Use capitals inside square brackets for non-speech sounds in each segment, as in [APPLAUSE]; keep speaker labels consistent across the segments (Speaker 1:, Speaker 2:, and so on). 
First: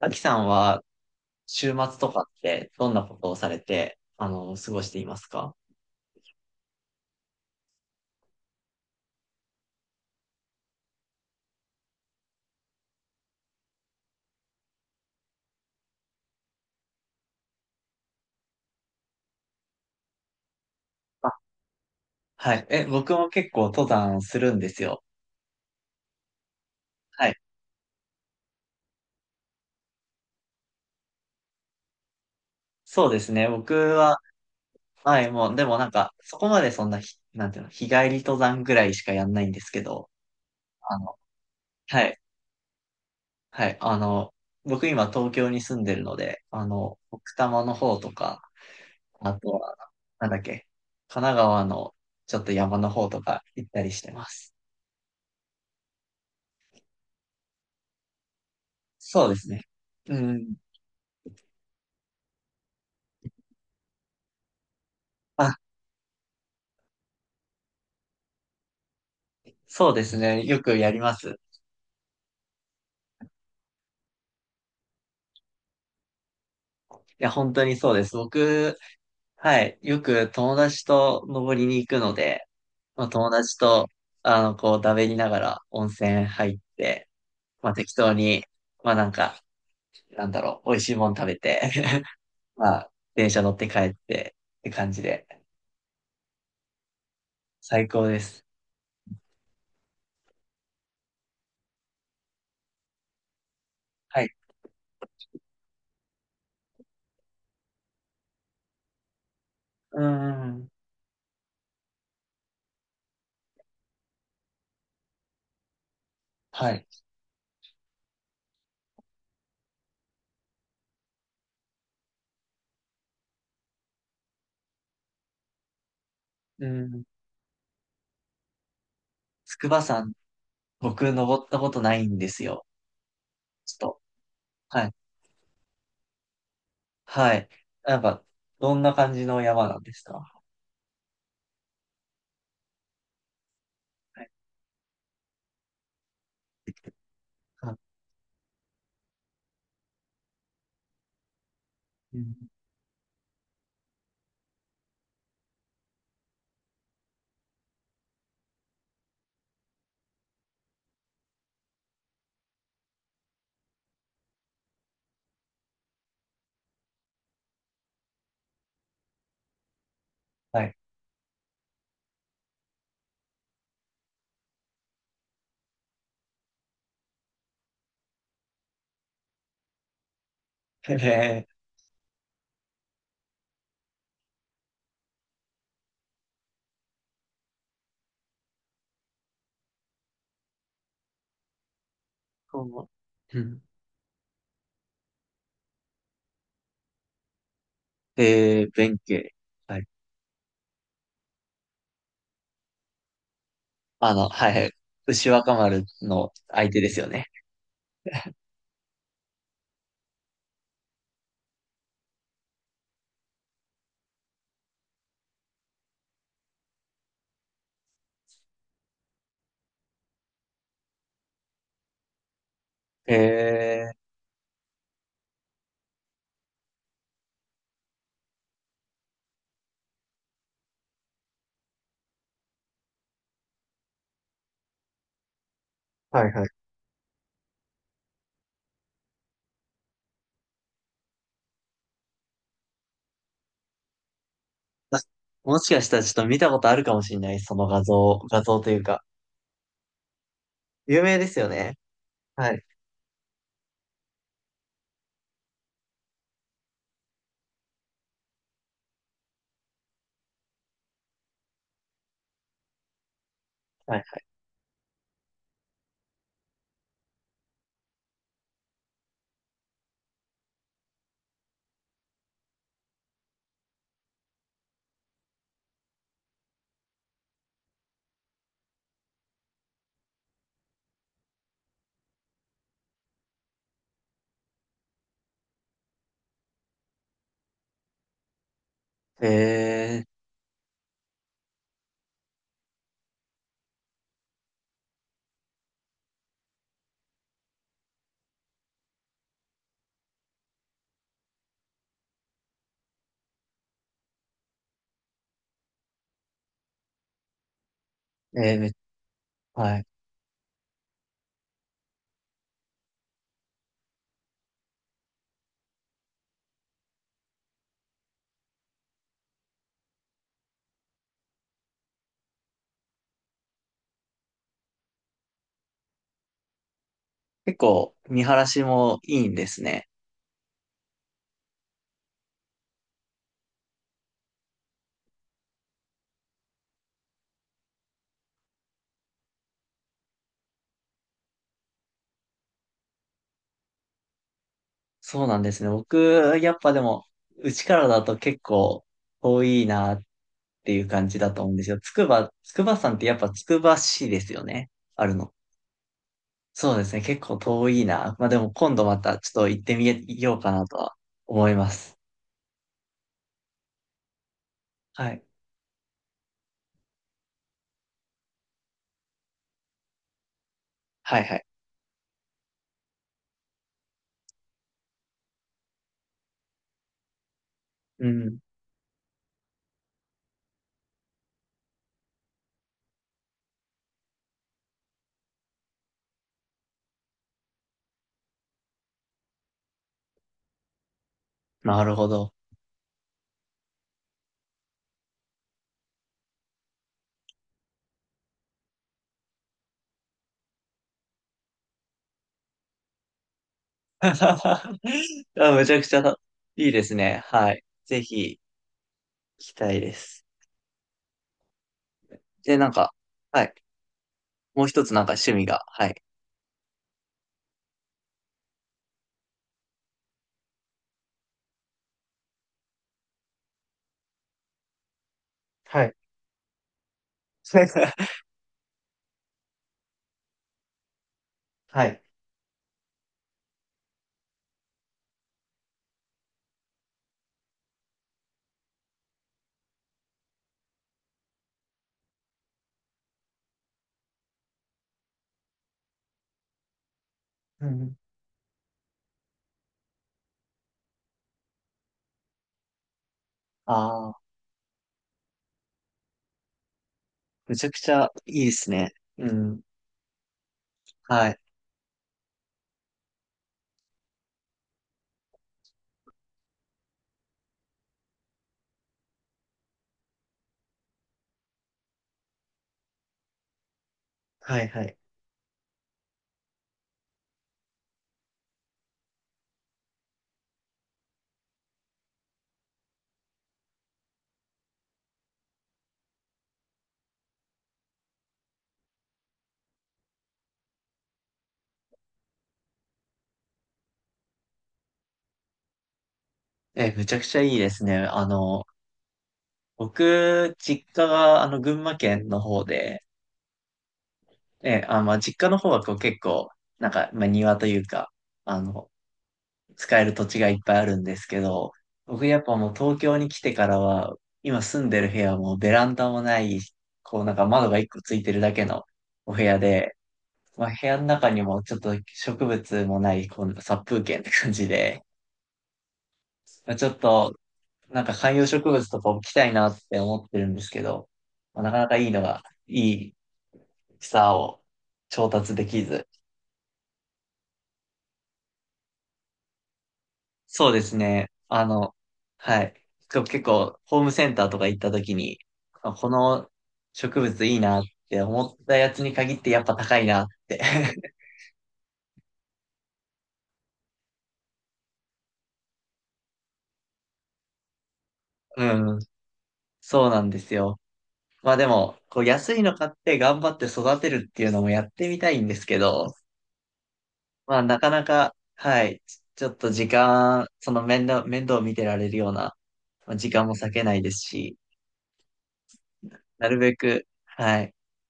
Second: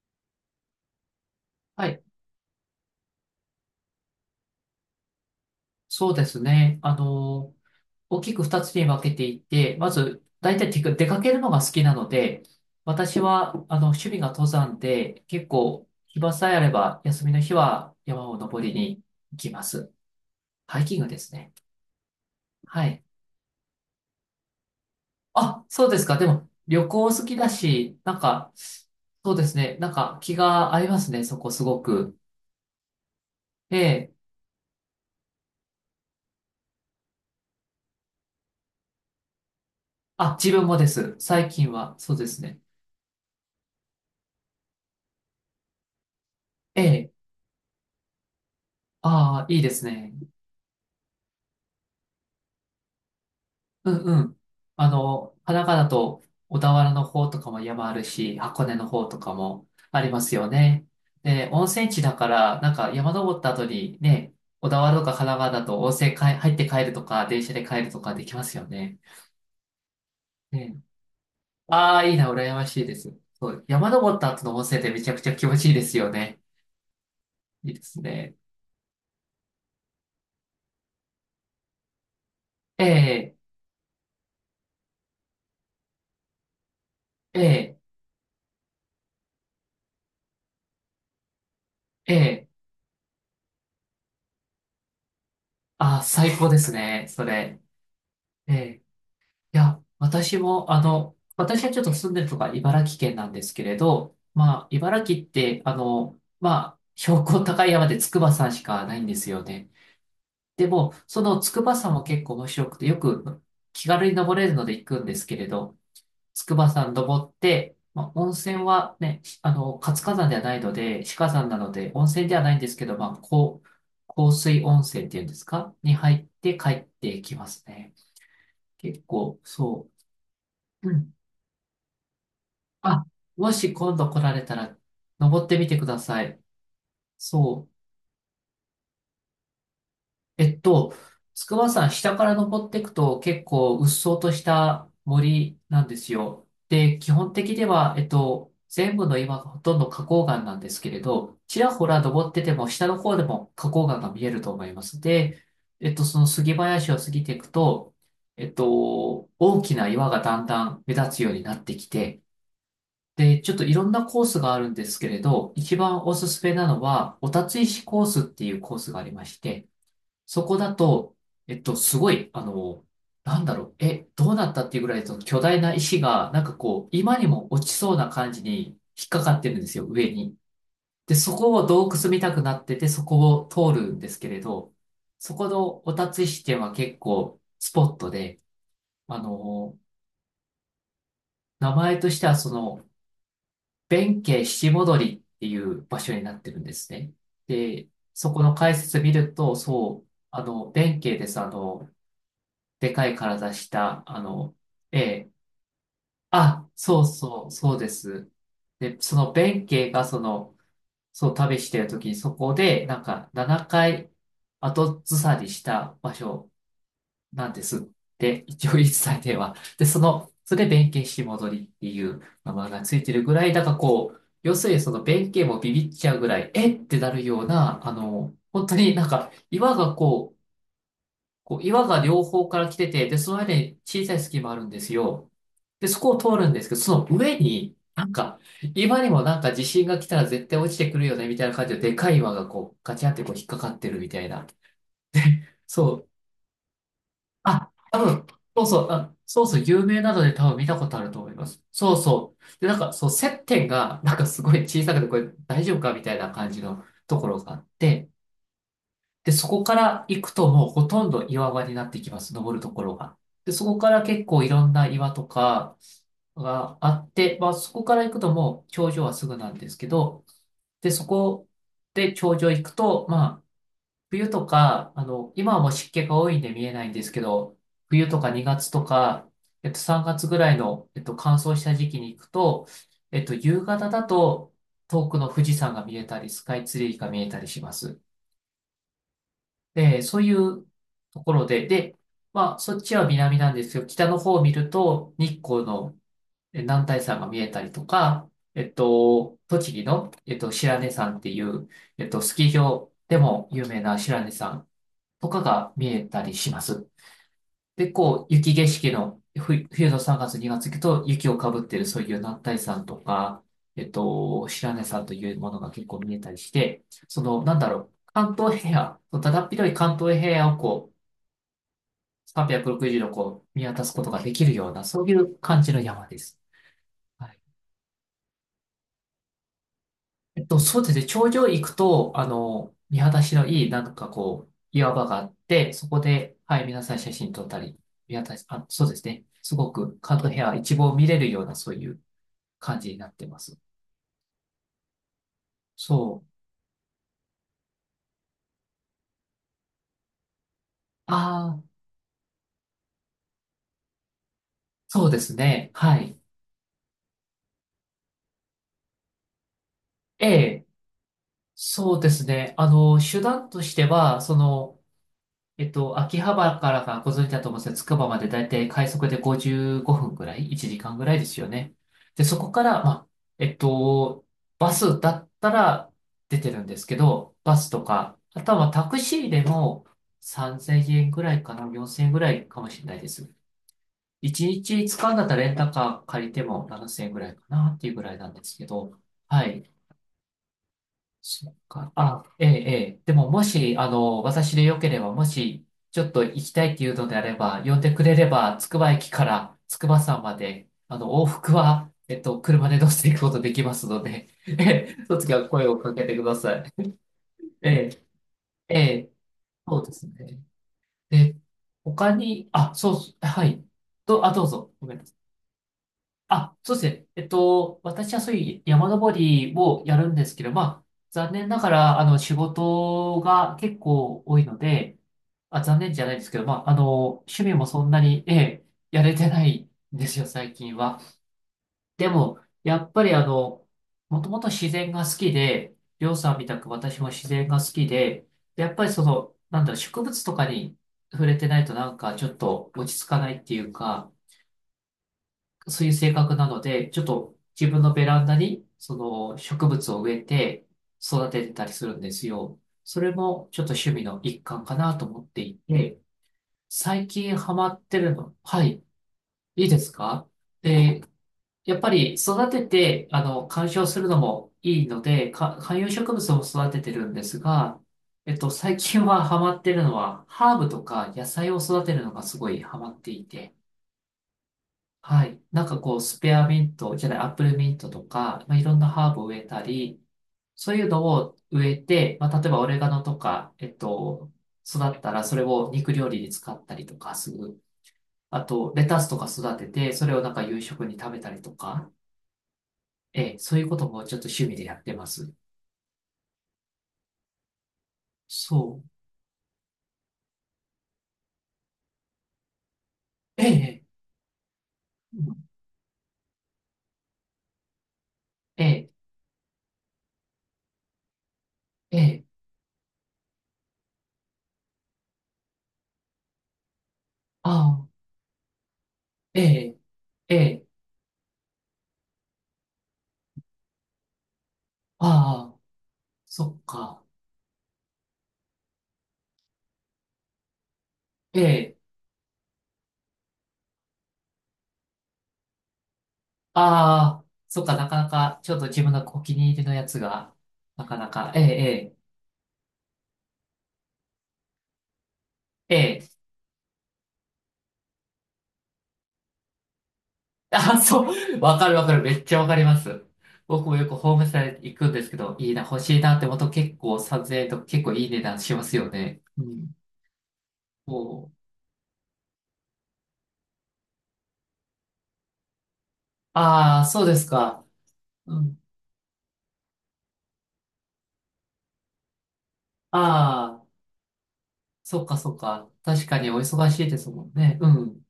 Speaker 1: アキさんは週末
Speaker 2: はい、
Speaker 1: とかってどんなことをされて、過ごしていますか？
Speaker 2: そうですね。大きく二つに分けていて、まず、大体てか出かけるのが好きなので、私は、趣味が登山で、結構、暇さえあれば、休みの日は山を登りに行きます。ハイキングです
Speaker 1: あ、
Speaker 2: ね。
Speaker 1: はい。え、
Speaker 2: はい。
Speaker 1: 僕も結構登山するんですよ。
Speaker 2: あ、そうですか。でも、旅行好
Speaker 1: は
Speaker 2: き
Speaker 1: い。
Speaker 2: だし、なんか、そうですね。なんか、気が合いますね。そこ、すごく。
Speaker 1: そうですね。僕
Speaker 2: ええ。
Speaker 1: は、はい、もう、でもなんか、そこまでそんなひ、なんていうの、日帰り登山ぐらいしかやんないんですけど、
Speaker 2: あ、自分もで
Speaker 1: あ
Speaker 2: す。
Speaker 1: の、
Speaker 2: 最近は、
Speaker 1: は
Speaker 2: そう
Speaker 1: い、
Speaker 2: ですね。
Speaker 1: はい、僕今東京に住んでるので、
Speaker 2: ええ。
Speaker 1: 奥多摩の方とか、あ
Speaker 2: あ
Speaker 1: と
Speaker 2: あ、いいで
Speaker 1: は、
Speaker 2: すね。
Speaker 1: なんだっけ、神奈川のちょっと山の方とか行った
Speaker 2: う
Speaker 1: りして
Speaker 2: んう
Speaker 1: ま
Speaker 2: ん。
Speaker 1: す。
Speaker 2: あの、神奈川だと小田原の方とかも山あるし、箱根の方と
Speaker 1: そう
Speaker 2: か
Speaker 1: ですね。
Speaker 2: もあり
Speaker 1: う
Speaker 2: ますよ
Speaker 1: ん。
Speaker 2: ね。で、温泉地だから、なんか山登った後にね、小田原とか神奈
Speaker 1: あ、
Speaker 2: 川だと温泉かい入って帰るとか、電車で帰るとかできますよね。
Speaker 1: そうですね。よく
Speaker 2: ね。
Speaker 1: やります。い
Speaker 2: ああ、いいな、羨ましいです。そう、山登った後の温泉ってめちゃくちゃ気持ちいいですよね。
Speaker 1: や、本当
Speaker 2: いい
Speaker 1: に
Speaker 2: で
Speaker 1: そう
Speaker 2: す
Speaker 1: です。
Speaker 2: ね。
Speaker 1: 僕、はい、よく友達と登りに行くので、
Speaker 2: え
Speaker 1: まあ、友
Speaker 2: え、
Speaker 1: 達と、こう、だべりながら温泉入って、
Speaker 2: え
Speaker 1: まあ、
Speaker 2: え、
Speaker 1: 適当に、まあ、なんか、なんだろう、美味しいもん食べて、
Speaker 2: ええ、
Speaker 1: [LAUGHS] まあ、電車乗って帰ってって感じで、
Speaker 2: ああ、最高ですね、それ。
Speaker 1: 最高です。
Speaker 2: ええ、いや、私も、私はちょっと住んでるとか茨城県なんですけれど、
Speaker 1: はい。
Speaker 2: まあ、茨城って、まあ、標高高い山で筑波山しかないんですよね。
Speaker 1: うー
Speaker 2: で
Speaker 1: ん。
Speaker 2: も、その筑波山も結構面白くて、よく気軽に登れるので行くんですけれど、筑
Speaker 1: は
Speaker 2: 波
Speaker 1: い。
Speaker 2: 山登って、まあ、温泉はね、活火山ではないので、死火山なので、温泉ではないんですけど、まあ、こう、香水温泉っていうんですかに入って
Speaker 1: う
Speaker 2: 帰っ
Speaker 1: ん。
Speaker 2: てきますね。結構、
Speaker 1: 筑波
Speaker 2: そ
Speaker 1: 山、
Speaker 2: う。う
Speaker 1: 僕、
Speaker 2: ん。
Speaker 1: 登ったことないんですよ。
Speaker 2: あ、もし
Speaker 1: ちょっ
Speaker 2: 今
Speaker 1: と。
Speaker 2: 度来られたら、
Speaker 1: はい。
Speaker 2: 登ってみてください。
Speaker 1: はい。
Speaker 2: そう。
Speaker 1: なんか、どんな感じの山なんですか？
Speaker 2: えっと、筑波山下から登っていくと結構うっそう
Speaker 1: はい。
Speaker 2: とした森なんですよ。で、基本的に
Speaker 1: あ、
Speaker 2: は、全部の岩がほとんど花崗岩なんですけれど、ちらほら
Speaker 1: う
Speaker 2: 登っ
Speaker 1: ん、
Speaker 2: てても下の方でも花崗岩が見えると思います。で、その杉林を過ぎていくと、大きな岩がだんだん目立つようになってきて、で、ちょっといろんなコースがあるんですけれど、一番おすすめなのは、お立ち石コースっていうコースがありまして、そこ
Speaker 1: は
Speaker 2: だ
Speaker 1: い。
Speaker 2: と、すごい、なんだろう、え、どうなったっていうぐらい、その巨大な石が、なんかこう、今にも落ちそうな感じに引っかかってるんですよ、上に。
Speaker 1: [LAUGHS] え
Speaker 2: で、そこを
Speaker 1: え。
Speaker 2: 洞窟見たくなってて、そこを通るんですけれど、そこのお立ち石っていうのは結構スポットで、あの、名前としてはそ
Speaker 1: そ
Speaker 2: の、
Speaker 1: う、うん。
Speaker 2: 弁慶七戻りっていう場所になってるんですね。で、そこの
Speaker 1: えー、
Speaker 2: 解
Speaker 1: 弁
Speaker 2: 説見
Speaker 1: 慶。
Speaker 2: ると、
Speaker 1: はい、
Speaker 2: そう、弁慶です。でかい体した、
Speaker 1: はいはい。
Speaker 2: え
Speaker 1: 牛
Speaker 2: え、
Speaker 1: 若丸の
Speaker 2: あ、
Speaker 1: 相手です
Speaker 2: そ
Speaker 1: よ
Speaker 2: う
Speaker 1: ね。
Speaker 2: そう、そうです。で、その弁慶がその、そう旅してる時にそこで、なんか7回後ずさりした場所なんですって、一応言い伝えては。で、その、それで弁慶し戻りっていう名前がついて
Speaker 1: へ
Speaker 2: るぐらい、だから
Speaker 1: え。
Speaker 2: こう、要するにその弁慶もビビっちゃうぐらい、えってなるような、本当になんか岩がこう、こう岩が両方から来てて、で、その間に小さい隙間あるんですよ。で、そこを
Speaker 1: は
Speaker 2: 通
Speaker 1: いはい。
Speaker 2: るんですけど、その上に、なんか、岩にもなんか地震が来たら絶対落ちてくるよね、みたいな感じで、でかい岩がこう、ガチャってこう引っかかってるみたいな。
Speaker 1: あ、もしか
Speaker 2: そ
Speaker 1: したらちょっ
Speaker 2: う、
Speaker 1: と見たことあるかもしれない。その
Speaker 2: あ、
Speaker 1: 画
Speaker 2: 多
Speaker 1: 像、
Speaker 2: 分、
Speaker 1: 画像
Speaker 2: そう
Speaker 1: とい
Speaker 2: そ
Speaker 1: う
Speaker 2: う、
Speaker 1: か。
Speaker 2: あ、そうそう、有名なので多分見たこと
Speaker 1: 有
Speaker 2: ある
Speaker 1: 名
Speaker 2: と
Speaker 1: で
Speaker 2: 思い
Speaker 1: す
Speaker 2: ま
Speaker 1: よ
Speaker 2: す。
Speaker 1: ね。
Speaker 2: そうそ
Speaker 1: は
Speaker 2: う。
Speaker 1: い。
Speaker 2: で、なんか、そう、接点が、なんかすごい小さくて、これ大丈夫かみたいな感じのところがあって、で、そこから行くともうほとんど岩場になってきます、登るところが。で、そこか
Speaker 1: はい
Speaker 2: ら
Speaker 1: は
Speaker 2: 結構いろんな岩とかがあって、まあ、そこから行くともう頂上はすぐなんですけど、で、そこで頂上行くと、まあ、冬とか、今はもう湿気が多いんで見えないんですけど、冬とか2月とか、3月ぐらいの、乾燥した時期に行くと、夕方だと遠くの富士山が見えたり、スカイツリーが見えたりします。
Speaker 1: い。へ
Speaker 2: で、
Speaker 1: え
Speaker 2: そういうところで、で、まあ、そっちは南なんですよ。北の方を見ると日光のえ男体山が見えたりとか、栃木の、白根山っていう、スキー場でも有名な白根山。とかが見えたりします。で、こう、
Speaker 1: ー。え
Speaker 2: 雪
Speaker 1: ー
Speaker 2: 景
Speaker 1: め
Speaker 2: 色の、ふ
Speaker 1: はい。
Speaker 2: 冬の3月、2月行くと雪をかぶってるそういう男体山とか、白根山というものが結構見えたりして、その、なんだろう、関東平野、だだっ広い関東平野をこう、360度こう、見渡すことができるような、そういう感じの山です。はい。
Speaker 1: 結構、見晴らしもいいんですね。
Speaker 2: そうですね。頂上行くと、見晴らしのいい、なんかこう、岩場があって、そこで、はい、皆さん写真撮ったり、見渡し、あ、そうですね。すごく、カートヘア一望見れるような、そういう感じになってます。
Speaker 1: そうなんですね。僕、
Speaker 2: そう。
Speaker 1: やっぱでも、うちからだと結構遠いなっていう感じだと
Speaker 2: あ
Speaker 1: 思うん
Speaker 2: あ、
Speaker 1: ですよ。筑波山ってやっぱ筑波市ですよね。あ
Speaker 2: そう
Speaker 1: る
Speaker 2: で
Speaker 1: の。
Speaker 2: すね。はい。
Speaker 1: そうですね。結構遠いな。まあでも今度またちょっと行ってみ
Speaker 2: え
Speaker 1: ようかな
Speaker 2: え、
Speaker 1: とは思いま
Speaker 2: そ
Speaker 1: す。
Speaker 2: うですね。手段としては、その、
Speaker 1: はい。
Speaker 2: 秋葉原からがご存知だと思うんですつくばまでだいたい快速で55分ぐらい ?1 時間ぐらい
Speaker 1: はい
Speaker 2: で
Speaker 1: は
Speaker 2: す
Speaker 1: い。
Speaker 2: よね。で、そこから、まあ、えっと、バスだったら出てるんですけど、バスと
Speaker 1: う
Speaker 2: か、
Speaker 1: ん。
Speaker 2: あとはまあタクシーでも3000円ぐらいかな、4000円ぐらいかもしれないです。1日使うんだったらレンタカー借りても7000円ぐらいかなっていうぐらいなんですけど、はい。そっ
Speaker 1: な
Speaker 2: か。
Speaker 1: るほ
Speaker 2: あ、
Speaker 1: ど。
Speaker 2: ええ、ええ。でも、もし、私でよければ、もし、ちょっと行きたいっていうのであれば、呼んでくれれば、つくば駅から筑波山まで、往復は、車で乗せていくことできますので、[LAUGHS] ええ、その
Speaker 1: [LAUGHS]
Speaker 2: 時は
Speaker 1: あ、め
Speaker 2: 声
Speaker 1: ち
Speaker 2: を
Speaker 1: ゃく
Speaker 2: か
Speaker 1: ち
Speaker 2: け
Speaker 1: ゃ
Speaker 2: てくださ
Speaker 1: いい
Speaker 2: い。
Speaker 1: ですね。はい。
Speaker 2: え
Speaker 1: ぜ
Speaker 2: え、
Speaker 1: ひ
Speaker 2: ええ、
Speaker 1: 行きた
Speaker 2: そ
Speaker 1: い
Speaker 2: うで
Speaker 1: で
Speaker 2: す
Speaker 1: す。
Speaker 2: ね。で、他に、
Speaker 1: で、なん
Speaker 2: あ、そ
Speaker 1: か、
Speaker 2: う、
Speaker 1: は
Speaker 2: は
Speaker 1: い。
Speaker 2: い。ど、あ、どう
Speaker 1: もう
Speaker 2: ぞ。
Speaker 1: 一
Speaker 2: ご
Speaker 1: つ
Speaker 2: めん
Speaker 1: な
Speaker 2: な
Speaker 1: んか
Speaker 2: さい。
Speaker 1: 趣味が、はい。
Speaker 2: あ、そうですね。私はそういう山登りをやるんですけど、まあ、残念ながら、仕事が結構多いので、あ、残
Speaker 1: はい。
Speaker 2: 念じゃないですけど、まあ、趣味もそんな
Speaker 1: [LAUGHS]
Speaker 2: に、ええ、やれてないんですよ、最近は。
Speaker 1: はい。
Speaker 2: でも、やっぱりあの、もともと自然が好きで、りょうさんみたく私も自然が好きで、でやっぱりその、なんだろう、植物とかに触れてないとなんかちょっと落ち着かないっていうか、そういう性格なので、ちょっと
Speaker 1: う
Speaker 2: 自分の
Speaker 1: ん。
Speaker 2: ベランダに、その植物を植えて育ててたりするんですよ。それもちょっと趣味
Speaker 1: ああ、
Speaker 2: の一環かなと思っていて、最近ハ
Speaker 1: めち
Speaker 2: マ
Speaker 1: ゃく
Speaker 2: っ
Speaker 1: ち
Speaker 2: て
Speaker 1: ゃ
Speaker 2: るの、
Speaker 1: いいで
Speaker 2: は
Speaker 1: す
Speaker 2: い、
Speaker 1: ね。うん。
Speaker 2: いいですか。で、
Speaker 1: はい。
Speaker 2: やっぱり育てて、観賞するのもいいので、か観葉植物も育ててるんですが、最近はハマってるのは、ハーブとか野菜を育てるのがすごいハマっていて、
Speaker 1: はいはい。
Speaker 2: はい。なんかこう、スペアミントじゃない、アップルミントとか、まあ、いろんなハーブを植えたり、そういうのを植えて、まあ、例えばオレガノとか、育ったらそれを肉料理に使ったりとかする。あと、レタスとか育てて、それをなんか夕食に食べたりとか、ええ、そういうこともちょっと趣味でやってます。
Speaker 1: え、めちゃくちゃいいですね。
Speaker 2: そう。
Speaker 1: 僕、実家が、群馬県の方で、
Speaker 2: ええ、
Speaker 1: ええ、あ、まあ、実家の方はこう結構、なんか、まあ、庭というか、あ
Speaker 2: え
Speaker 1: の、
Speaker 2: え、
Speaker 1: 使える土地がいっぱいあるんですけど、
Speaker 2: ええ、
Speaker 1: 僕やっぱもう東京に来てからは、今住んでる部屋もベランダもない、こうなんか
Speaker 2: あ
Speaker 1: 窓が一
Speaker 2: あ、
Speaker 1: 個ついてるだけのお部
Speaker 2: え
Speaker 1: 屋
Speaker 2: え、
Speaker 1: で、
Speaker 2: ええ、
Speaker 1: まあ、部屋の中にもちょっと植物もない、こう殺風景って感じで、
Speaker 2: ああ、そっ
Speaker 1: まあ、ちょっ
Speaker 2: か。
Speaker 1: と、なんか観葉植物とか置きたいなって思ってるんですけど、まあ、なか
Speaker 2: ええ、
Speaker 1: なかいいのが、いい草を調達できず、
Speaker 2: ああ、そっか、なかなか、ちょっと自分のお気に入りのやつが、
Speaker 1: そうで
Speaker 2: な
Speaker 1: す
Speaker 2: かな
Speaker 1: ね。
Speaker 2: か、ええ、
Speaker 1: はい。こう結構、ホームセンターとか行った時に、
Speaker 2: ええ、
Speaker 1: あ、
Speaker 2: え
Speaker 1: こ
Speaker 2: え。
Speaker 1: の植物いいなって思ったやつに限ってやっぱ高いなっ
Speaker 2: [LAUGHS]
Speaker 1: て。
Speaker 2: あ、そ
Speaker 1: [LAUGHS]
Speaker 2: う、わかるわかる、めっちゃわかります。僕もよくホームセター行くんですけど、いいな、欲しいなって思うと結構撮影と結構いい値段しますよ
Speaker 1: うん。
Speaker 2: ね。うん。
Speaker 1: そうなんですよ。
Speaker 2: こう。
Speaker 1: まあでも、こう安いの買って頑張って育てるっていうのもやってみたいんですけど、
Speaker 2: ああ、そうです
Speaker 1: まあ
Speaker 2: か。
Speaker 1: なかなか、
Speaker 2: うん。
Speaker 1: はい。ちょっと時間、その面倒を見てられるようなまあ時間も
Speaker 2: ああ、
Speaker 1: 割けないですし、
Speaker 2: そっかそっか。確かにお
Speaker 1: なる
Speaker 2: 忙
Speaker 1: べ
Speaker 2: しいで
Speaker 1: く、
Speaker 2: すもんね。
Speaker 1: は
Speaker 2: う
Speaker 1: い。
Speaker 2: ん。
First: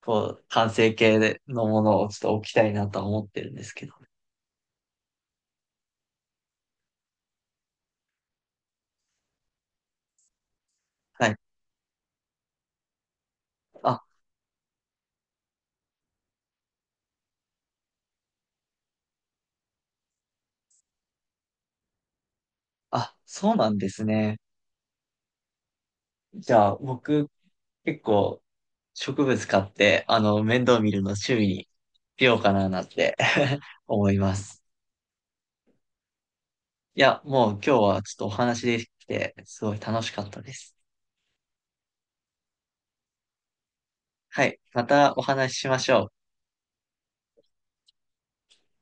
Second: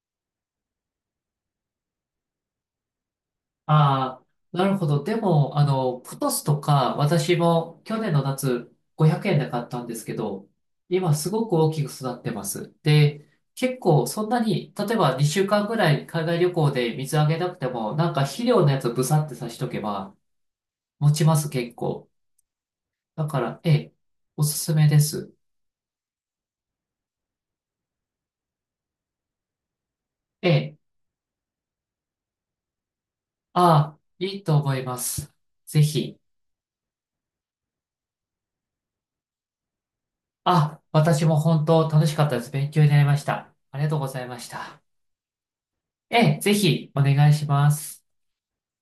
Speaker 1: こう、完成形のものをちょっと置きたいなとは思ってるんですけど。
Speaker 2: ああ、なるほど。でも、プトスとか、私も去年の夏500円で買ったんですけど、今
Speaker 1: は
Speaker 2: す
Speaker 1: い。
Speaker 2: ごく大きく育ってます。で、結
Speaker 1: あ、
Speaker 2: 構そんなに、例えば2週間ぐらい海外旅行で水あげなくても、なんか肥料のやつブサってさしとけば持ちます結構。
Speaker 1: あ、
Speaker 2: だか
Speaker 1: そう
Speaker 2: ら、
Speaker 1: な
Speaker 2: え
Speaker 1: んで
Speaker 2: え、
Speaker 1: すね。
Speaker 2: おすすめです。
Speaker 1: じゃあ、僕、結構、植物買って、
Speaker 2: え
Speaker 1: 面
Speaker 2: え、
Speaker 1: 倒見るの趣味にしようかななんて [LAUGHS]
Speaker 2: ああ、
Speaker 1: 思いま
Speaker 2: いいと
Speaker 1: す。
Speaker 2: 思います。ぜひ。
Speaker 1: いや、もう今日はちょっとお話できて、すごい楽しかったです。
Speaker 2: あ、私も本当楽しかったです。勉強になりました。ありがとうございま
Speaker 1: は
Speaker 2: し
Speaker 1: い。
Speaker 2: た。
Speaker 1: またお話ししましょう。
Speaker 2: ええ、ぜひお願いします。